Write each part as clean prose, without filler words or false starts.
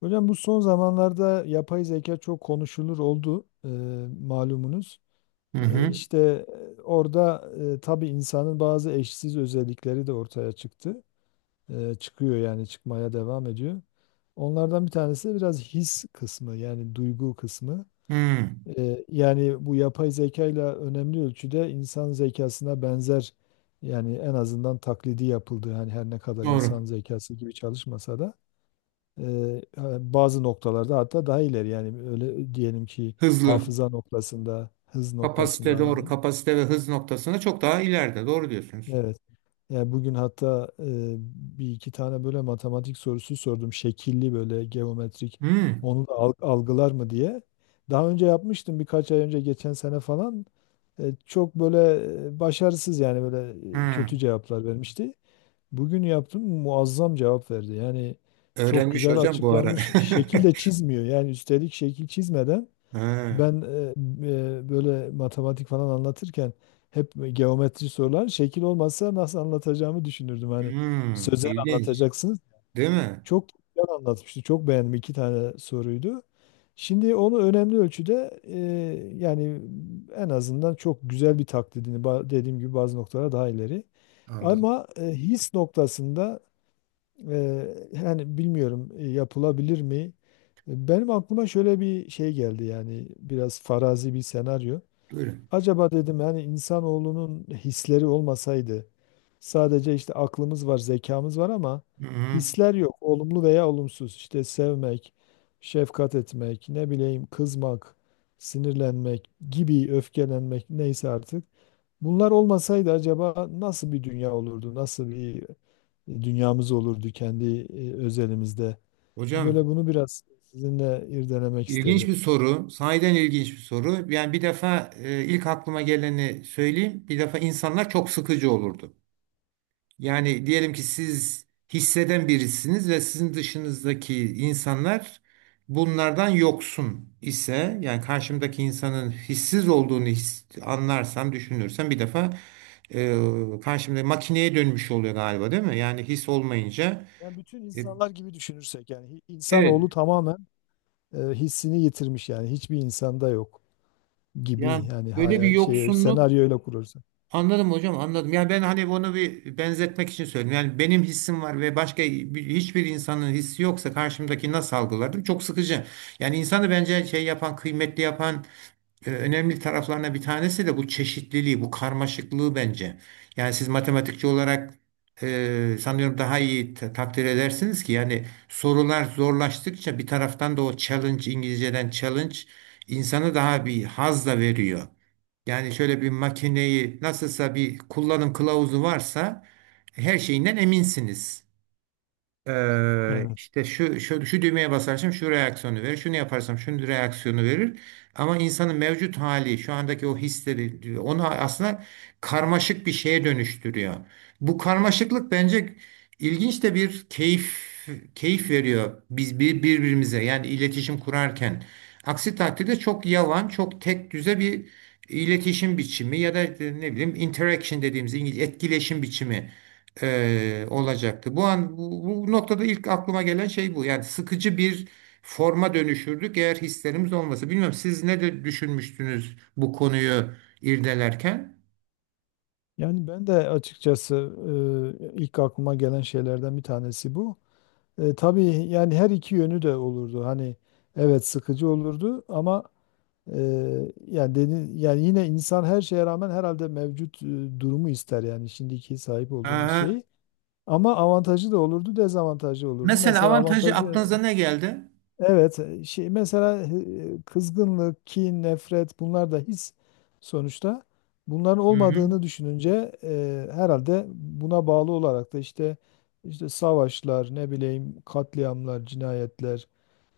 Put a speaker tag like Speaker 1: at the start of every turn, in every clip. Speaker 1: Hocam, bu son zamanlarda yapay zeka çok konuşulur oldu, malumunuz.
Speaker 2: Hı hı.
Speaker 1: İşte orada tabii insanın bazı eşsiz özellikleri de ortaya çıktı. Çıkıyor, yani çıkmaya devam ediyor. Onlardan bir tanesi de biraz his kısmı, yani duygu kısmı.
Speaker 2: Hı.
Speaker 1: Yani bu yapay zeka ile önemli ölçüde insan zekasına benzer, yani en azından taklidi yapıldı. Yani her ne kadar
Speaker 2: Doğru.
Speaker 1: insan zekası gibi çalışmasa da. Eee, Bazı noktalarda hatta daha ileri, yani öyle diyelim ki
Speaker 2: Hızlı.
Speaker 1: hafıza noktasında, hız noktasında
Speaker 2: Kapasite
Speaker 1: aynı.
Speaker 2: doğru. Kapasite ve hız noktasında çok daha ileride. Doğru diyorsunuz.
Speaker 1: Evet. Yani bugün hatta bir iki tane böyle matematik sorusu sordum. Şekilli, böyle geometrik.
Speaker 2: Hı.
Speaker 1: Onu da algılar mı diye. Daha önce yapmıştım, birkaç ay önce, geçen sene falan. Çok böyle başarısız, yani böyle
Speaker 2: Hı.
Speaker 1: kötü cevaplar vermişti. Bugün yaptım, muazzam cevap verdi. Yani çok
Speaker 2: Öğrenmiş
Speaker 1: güzel
Speaker 2: hocam bu ara.
Speaker 1: açıklamış. Şekil de çizmiyor. Yani üstelik şekil çizmeden
Speaker 2: Ha.
Speaker 1: ben böyle matematik falan anlatırken hep geometri sorular şekil olmazsa nasıl anlatacağımı düşünürdüm.
Speaker 2: Hı.
Speaker 1: Hani sözel
Speaker 2: İlginç.
Speaker 1: anlatacaksınız.
Speaker 2: Değil mi?
Speaker 1: Çok güzel anlatmıştı. Çok beğendim. İki tane soruydu. Şimdi onu önemli ölçüde yani en azından çok güzel bir taklidini dediğim gibi bazı noktalara daha ileri.
Speaker 2: Anladım.
Speaker 1: Ama his noktasında, yani bilmiyorum, yapılabilir mi? Benim aklıma şöyle bir şey geldi, yani biraz farazi bir senaryo.
Speaker 2: Buyurun.
Speaker 1: Acaba dedim, yani insanoğlunun hisleri olmasaydı, sadece işte aklımız var, zekamız var ama
Speaker 2: Hı hı.
Speaker 1: hisler yok. Olumlu veya olumsuz, işte sevmek, şefkat etmek, ne bileyim kızmak, sinirlenmek gibi, öfkelenmek, neyse artık. Bunlar olmasaydı acaba nasıl bir dünya olurdu? Nasıl bir dünyamız olurdu kendi özelimizde. Böyle
Speaker 2: Hocam
Speaker 1: bunu biraz sizinle irdelemek
Speaker 2: ilginç
Speaker 1: isterim.
Speaker 2: bir soru. Sahiden ilginç bir soru. Yani bir defa ilk aklıma geleni söyleyeyim. Bir defa insanlar çok sıkıcı olurdu. Yani diyelim ki siz hisseden birisiniz ve sizin dışınızdaki insanlar bunlardan yoksun ise, yani karşımdaki insanın hissiz olduğunu his, anlarsam düşünürsem bir defa karşımda makineye dönmüş oluyor galiba, değil mi? Yani his olmayınca
Speaker 1: Yani bütün
Speaker 2: e,
Speaker 1: insanlar gibi düşünürsek, yani
Speaker 2: evet,
Speaker 1: insanoğlu tamamen hissini yitirmiş, yani hiçbir insanda yok gibi,
Speaker 2: yani
Speaker 1: yani
Speaker 2: böyle bir
Speaker 1: hayal şey
Speaker 2: yoksunluk.
Speaker 1: senaryo öyle kurursak.
Speaker 2: Anladım hocam, anladım. Yani ben hani bunu bir benzetmek için söyledim. Yani benim hissim var ve hiçbir insanın hissi yoksa karşımdaki nasıl algılardım? Çok sıkıcı. Yani insanı bence şey yapan, kıymetli yapan önemli taraflarına bir tanesi de bu çeşitliliği, bu karmaşıklığı bence. Yani siz matematikçi olarak sanıyorum daha iyi takdir edersiniz ki yani sorular zorlaştıkça bir taraftan da o challenge, İngilizceden challenge insanı daha bir haz da veriyor. Yani şöyle bir makineyi, nasılsa bir kullanım kılavuzu varsa her şeyinden eminsiniz.
Speaker 1: Evet.
Speaker 2: İşte şu, şu, şu düğmeye basarsam şu reaksiyonu verir, şunu yaparsam şunu reaksiyonu verir. Ama insanın mevcut hali, şu andaki o hisleri onu aslında karmaşık bir şeye dönüştürüyor. Bu karmaşıklık bence ilginç de bir keyif, keyif veriyor birbirimize yani iletişim kurarken. Aksi takdirde çok yavan, çok tek düze bir iletişim biçimi ya da ne bileyim interaction dediğimiz, İngilizce etkileşim biçimi olacaktı. Bu noktada ilk aklıma gelen şey bu. Yani sıkıcı bir forma dönüşürdük eğer hislerimiz olmasa. Bilmiyorum siz ne de düşünmüştünüz bu konuyu irdelerken?
Speaker 1: Yani ben de açıkçası ilk aklıma gelen şeylerden bir tanesi bu. Tabii, yani her iki yönü de olurdu. Hani evet, sıkıcı olurdu ama yani yani yine insan her şeye rağmen herhalde mevcut durumu ister, yani şimdiki sahip olduğumuz
Speaker 2: Aha.
Speaker 1: şeyi. Ama avantajı da olurdu, dezavantajı olurdu.
Speaker 2: Mesela
Speaker 1: Mesela
Speaker 2: avantajı
Speaker 1: avantajı,
Speaker 2: aklınıza ne geldi?
Speaker 1: evet şey mesela, kızgınlık, kin, nefret, bunlar da his sonuçta. Bunların
Speaker 2: Hı hı.
Speaker 1: olmadığını düşününce herhalde buna bağlı olarak da işte savaşlar, ne bileyim katliamlar, cinayetler,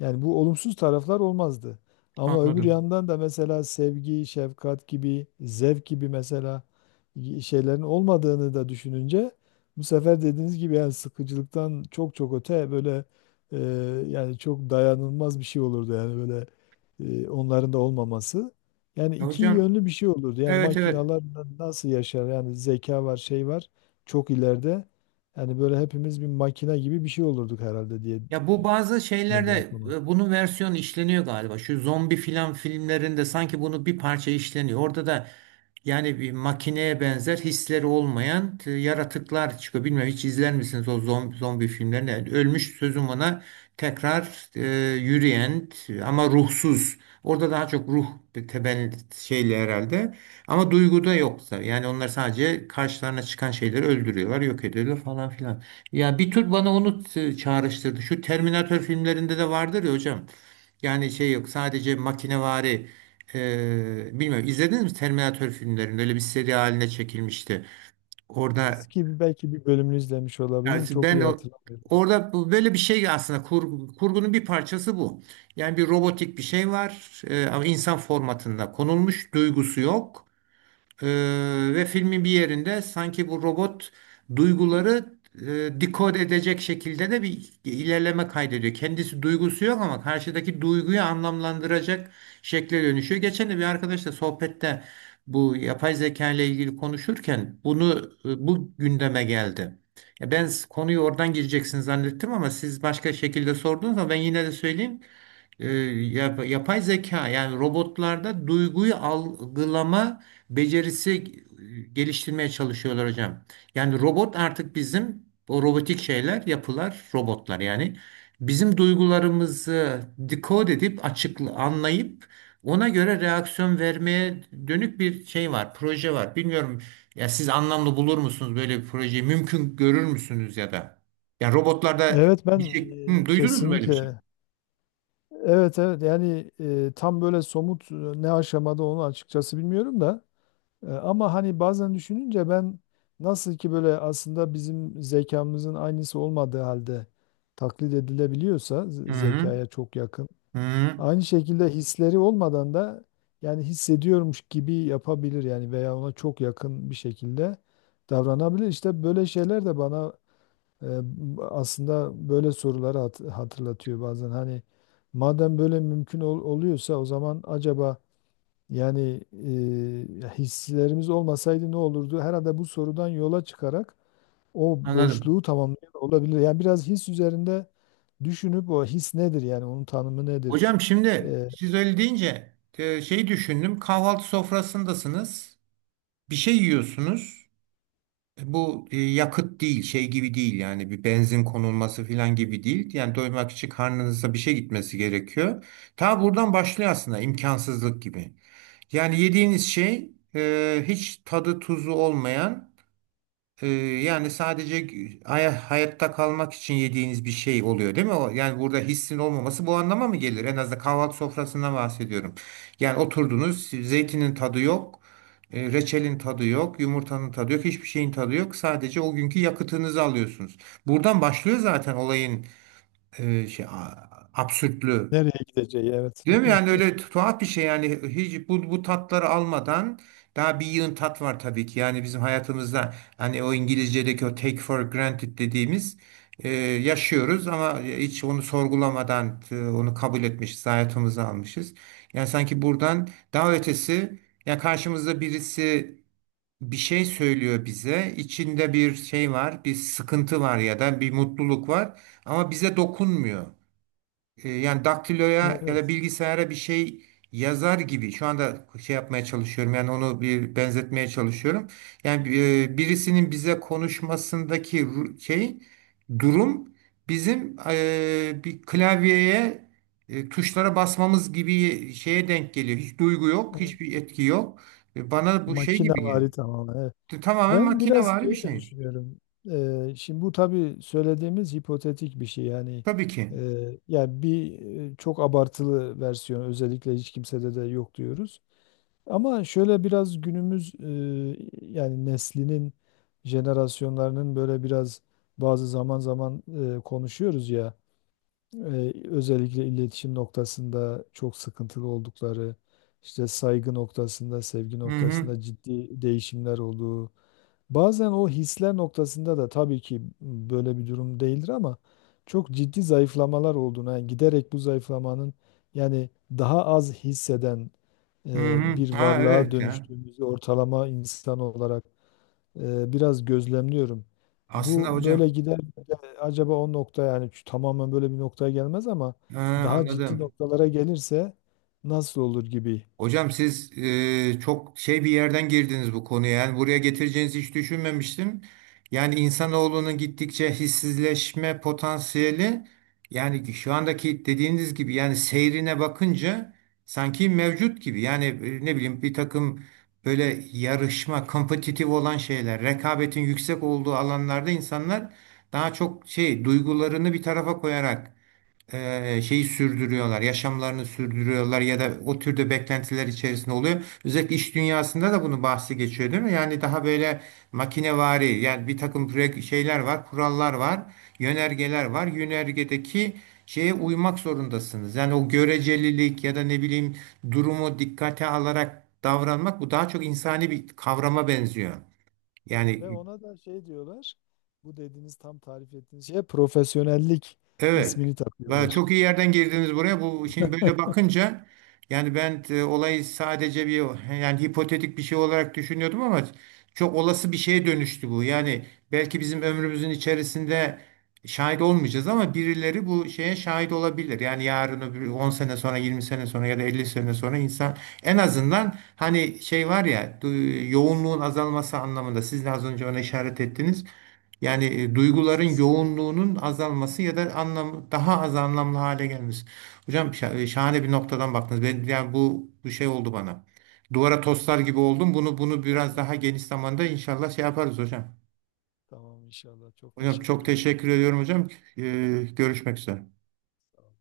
Speaker 1: yani bu olumsuz taraflar olmazdı. Ama öbür
Speaker 2: Anladım.
Speaker 1: yandan da mesela sevgi, şefkat gibi, zevk gibi, mesela şeylerin olmadığını da düşününce, bu sefer dediğiniz gibi, yani sıkıcılıktan çok çok öte, böyle e, yani çok dayanılmaz bir şey olurdu, yani böyle onların da olmaması. Yani iki
Speaker 2: Hocam
Speaker 1: yönlü bir şey olurdu. Yani
Speaker 2: evet, evet.
Speaker 1: makinalar nasıl yaşar? Yani zeka var, şey var, çok ileride. Yani böyle hepimiz bir makina gibi bir şey olurduk herhalde diye
Speaker 2: Ya
Speaker 1: e,
Speaker 2: bu bazı
Speaker 1: geliyor
Speaker 2: şeylerde
Speaker 1: aklıma.
Speaker 2: bunun versiyonu işleniyor galiba. Şu zombi filan filmlerinde sanki bunu bir parça işleniyor. Orada da yani bir makineye benzer, hisleri olmayan yaratıklar çıkıyor. Bilmiyorum, hiç izler misiniz o zombi, zombi filmlerini? Yani ölmüş sözüm ona tekrar yürüyen ama ruhsuz. Orada daha çok ruh bir temel şeyle herhalde. Ama duyguda yoksa. Yani onlar sadece karşılarına çıkan şeyleri öldürüyorlar, yok ediyorlar falan filan. Ya bir tür bana onu çağrıştırdı. Şu Terminator filmlerinde de vardır ya hocam. Yani şey yok, sadece makinevari bilmiyorum, izlediniz mi Terminator filmlerini? Öyle bir seri haline çekilmişti. Orada
Speaker 1: Eski bir, belki bir bölümünü izlemiş
Speaker 2: yani
Speaker 1: olabilirim. Çok
Speaker 2: ben
Speaker 1: iyi
Speaker 2: o
Speaker 1: hatırlamıyorum.
Speaker 2: Orada böyle bir şey, aslında kurgunun bir parçası bu. Yani bir robotik bir şey var, ama insan formatında konulmuş, duygusu yok. Ee, ve filmin bir yerinde sanki bu robot duyguları e, dekod edecek şekilde de bir ilerleme kaydediyor. Kendisi duygusu yok ama karşıdaki duyguyu anlamlandıracak şekle dönüşüyor. Geçen de bir arkadaşla sohbette bu yapay zeka ile ilgili konuşurken bunu bu gündeme geldi. Ya ben konuyu oradan gireceksin zannettim ama siz başka şekilde sorduğunuz zaman ben yine de söyleyeyim, yapay zeka, yani robotlarda duyguyu algılama becerisi geliştirmeye çalışıyorlar hocam. Yani robot artık, bizim o robotik şeyler, yapılar, robotlar yani bizim duygularımızı dekod edip, açıkla anlayıp ona göre reaksiyon vermeye dönük bir şey var, proje var. Bilmiyorum, ya siz anlamlı bulur musunuz böyle bir projeyi? Mümkün görür müsünüz ya da? Yani robotlarda
Speaker 1: Evet
Speaker 2: bir
Speaker 1: ben
Speaker 2: şey. Hı, duydunuz mu böyle bir şey?
Speaker 1: kesinlikle, evet, evet, yani tam böyle somut, ne aşamada onu açıkçası bilmiyorum da. Ama hani bazen düşününce ben, nasıl ki böyle aslında bizim zekamızın aynısı olmadığı halde taklit edilebiliyorsa
Speaker 2: Hı hı.
Speaker 1: zekaya çok yakın.
Speaker 2: Hı,
Speaker 1: Aynı şekilde hisleri olmadan da, yani hissediyormuş gibi yapabilir, yani veya ona çok yakın bir şekilde davranabilir. İşte böyle şeyler de bana e, aslında böyle soruları hatırlatıyor bazen. Hani madem böyle mümkün oluyorsa, o zaman acaba, yani hislerimiz olmasaydı ne olurdu? Herhalde bu sorudan yola çıkarak o
Speaker 2: anladım.
Speaker 1: boşluğu tamamlayan olabilir. Yani biraz his üzerinde düşünüp o his nedir, yani onun tanımı nedir?
Speaker 2: Hocam şimdi
Speaker 1: E,
Speaker 2: siz öyle deyince şey düşündüm. Kahvaltı sofrasındasınız. Bir şey yiyorsunuz. Bu yakıt değil, şey gibi değil, yani bir benzin konulması falan gibi değil. Yani doymak için karnınıza bir şey gitmesi gerekiyor. Ta buradan başlıyor aslında imkansızlık gibi. Yani yediğiniz şey hiç tadı tuzu olmayan, Ee, yani sadece hayatta kalmak için yediğiniz bir şey oluyor, değil mi? Yani burada hissin olmaması bu anlama mı gelir? En azından kahvaltı sofrasından bahsediyorum. Yani oturdunuz, zeytinin tadı yok, reçelin tadı yok, yumurtanın tadı yok, hiçbir şeyin tadı yok. Sadece o günkü yakıtınızı alıyorsunuz. Buradan başlıyor zaten olayın absürtlüğü.
Speaker 1: Nereye gideceği, evet.
Speaker 2: Değil mi? Yani öyle tuhaf bir şey, yani hiç bu tatları almadan daha bir yığın tat var tabii ki. Yani bizim hayatımızda hani o İngilizce'deki o take for granted dediğimiz, yaşıyoruz ama hiç onu sorgulamadan onu kabul etmişiz, hayatımıza almışız. Yani sanki buradan daha ötesi, ya karşımızda birisi bir şey söylüyor bize. İçinde bir şey var, bir sıkıntı var ya da bir mutluluk var ama bize dokunmuyor. Yani daktiloya ya da
Speaker 1: Evet.
Speaker 2: bilgisayara bir şey yazar gibi şu anda şey yapmaya çalışıyorum, yani onu bir benzetmeye çalışıyorum. Yani birisinin bize konuşmasındaki şey durum, bizim bir klavyeye tuşlara basmamız gibi şeye denk geliyor. Hiç duygu yok,
Speaker 1: Evet.
Speaker 2: hiçbir etki yok. Bana bu şey gibi geliyor.
Speaker 1: Makinevari tamamen. Evet.
Speaker 2: Tamamen
Speaker 1: Ben biraz
Speaker 2: makinevari bir
Speaker 1: şey de
Speaker 2: şey.
Speaker 1: düşünüyorum. Şimdi bu tabii söylediğimiz hipotetik bir şey, yani
Speaker 2: Tabii ki.
Speaker 1: yani bir çok abartılı versiyon, özellikle hiç kimsede de yok diyoruz. Ama şöyle biraz günümüz yani neslinin, jenerasyonlarının böyle biraz bazı zaman zaman konuşuyoruz ya. Özellikle iletişim noktasında çok sıkıntılı oldukları, işte saygı noktasında, sevgi
Speaker 2: Hı hı.
Speaker 1: noktasında ciddi değişimler olduğu, bazen o hisler noktasında da tabii ki böyle bir durum değildir ama çok ciddi zayıflamalar olduğuna, yani giderek bu zayıflamanın, yani daha az hisseden
Speaker 2: Hı hı.
Speaker 1: bir
Speaker 2: Ha,
Speaker 1: varlığa
Speaker 2: evet ya.
Speaker 1: dönüştüğümüzü ortalama insan olarak biraz gözlemliyorum.
Speaker 2: Aslında
Speaker 1: Bu böyle
Speaker 2: hocam,
Speaker 1: gider de acaba o nokta, yani şu tamamen böyle bir noktaya gelmez ama
Speaker 2: ha,
Speaker 1: daha ciddi
Speaker 2: anladım.
Speaker 1: noktalara gelirse nasıl olur gibi.
Speaker 2: Hocam siz çok şey bir yerden girdiniz bu konuya. Yani buraya getireceğinizi hiç düşünmemiştim. Yani insanoğlunun gittikçe hissizleşme potansiyeli, yani şu andaki dediğiniz gibi yani seyrine bakınca sanki mevcut gibi. Yani ne bileyim, bir takım böyle yarışma, kompetitif olan şeyler, rekabetin yüksek olduğu alanlarda insanlar daha çok şey, duygularını bir tarafa koyarak şeyi sürdürüyorlar, yaşamlarını sürdürüyorlar ya da o türde beklentiler içerisinde oluyor. Özellikle iş dünyasında da bunu bahsi geçiyor, değil mi? Yani daha böyle makinevari, yani bir takım şeyler var, kurallar var, yönergeler var. Yönergedeki şeye uymak zorundasınız. Yani o görecelilik ya da ne bileyim, durumu dikkate alarak davranmak, bu daha çok insani bir kavrama benziyor.
Speaker 1: Evet, ve
Speaker 2: Yani.
Speaker 1: ona da şey diyorlar. Bu dediğiniz, tam tarif ettiğiniz şeye profesyonellik
Speaker 2: Evet.
Speaker 1: ismini takıyorlar.
Speaker 2: Çok iyi yerden girdiniz buraya. Bu şimdi böyle bakınca, yani ben olayı sadece bir, yani hipotetik bir şey olarak düşünüyordum ama çok olası bir şeye dönüştü bu. Yani belki bizim ömrümüzün içerisinde şahit olmayacağız ama birileri bu şeye şahit olabilir. Yani yarın öbür 10 sene sonra, 20 sene sonra ya da 50 sene sonra insan en azından hani şey var ya, yoğunluğun azalması anlamında siz de az önce ona işaret ettiniz. Yani
Speaker 1: Evet,
Speaker 2: duyguların yoğunluğunun azalması ya da anlam daha az anlamlı hale gelmesi. Hocam,
Speaker 1: evet.
Speaker 2: şahane bir noktadan baktınız. Ben yani bu şey oldu bana. Duvara toslar gibi oldum. Bunu biraz daha geniş zamanda inşallah şey yaparız hocam.
Speaker 1: Tamam, inşallah. Çok
Speaker 2: Hocam
Speaker 1: teşekkür
Speaker 2: çok
Speaker 1: ederim.
Speaker 2: teşekkür ediyorum hocam. Görüşmek üzere.
Speaker 1: Sağ olun.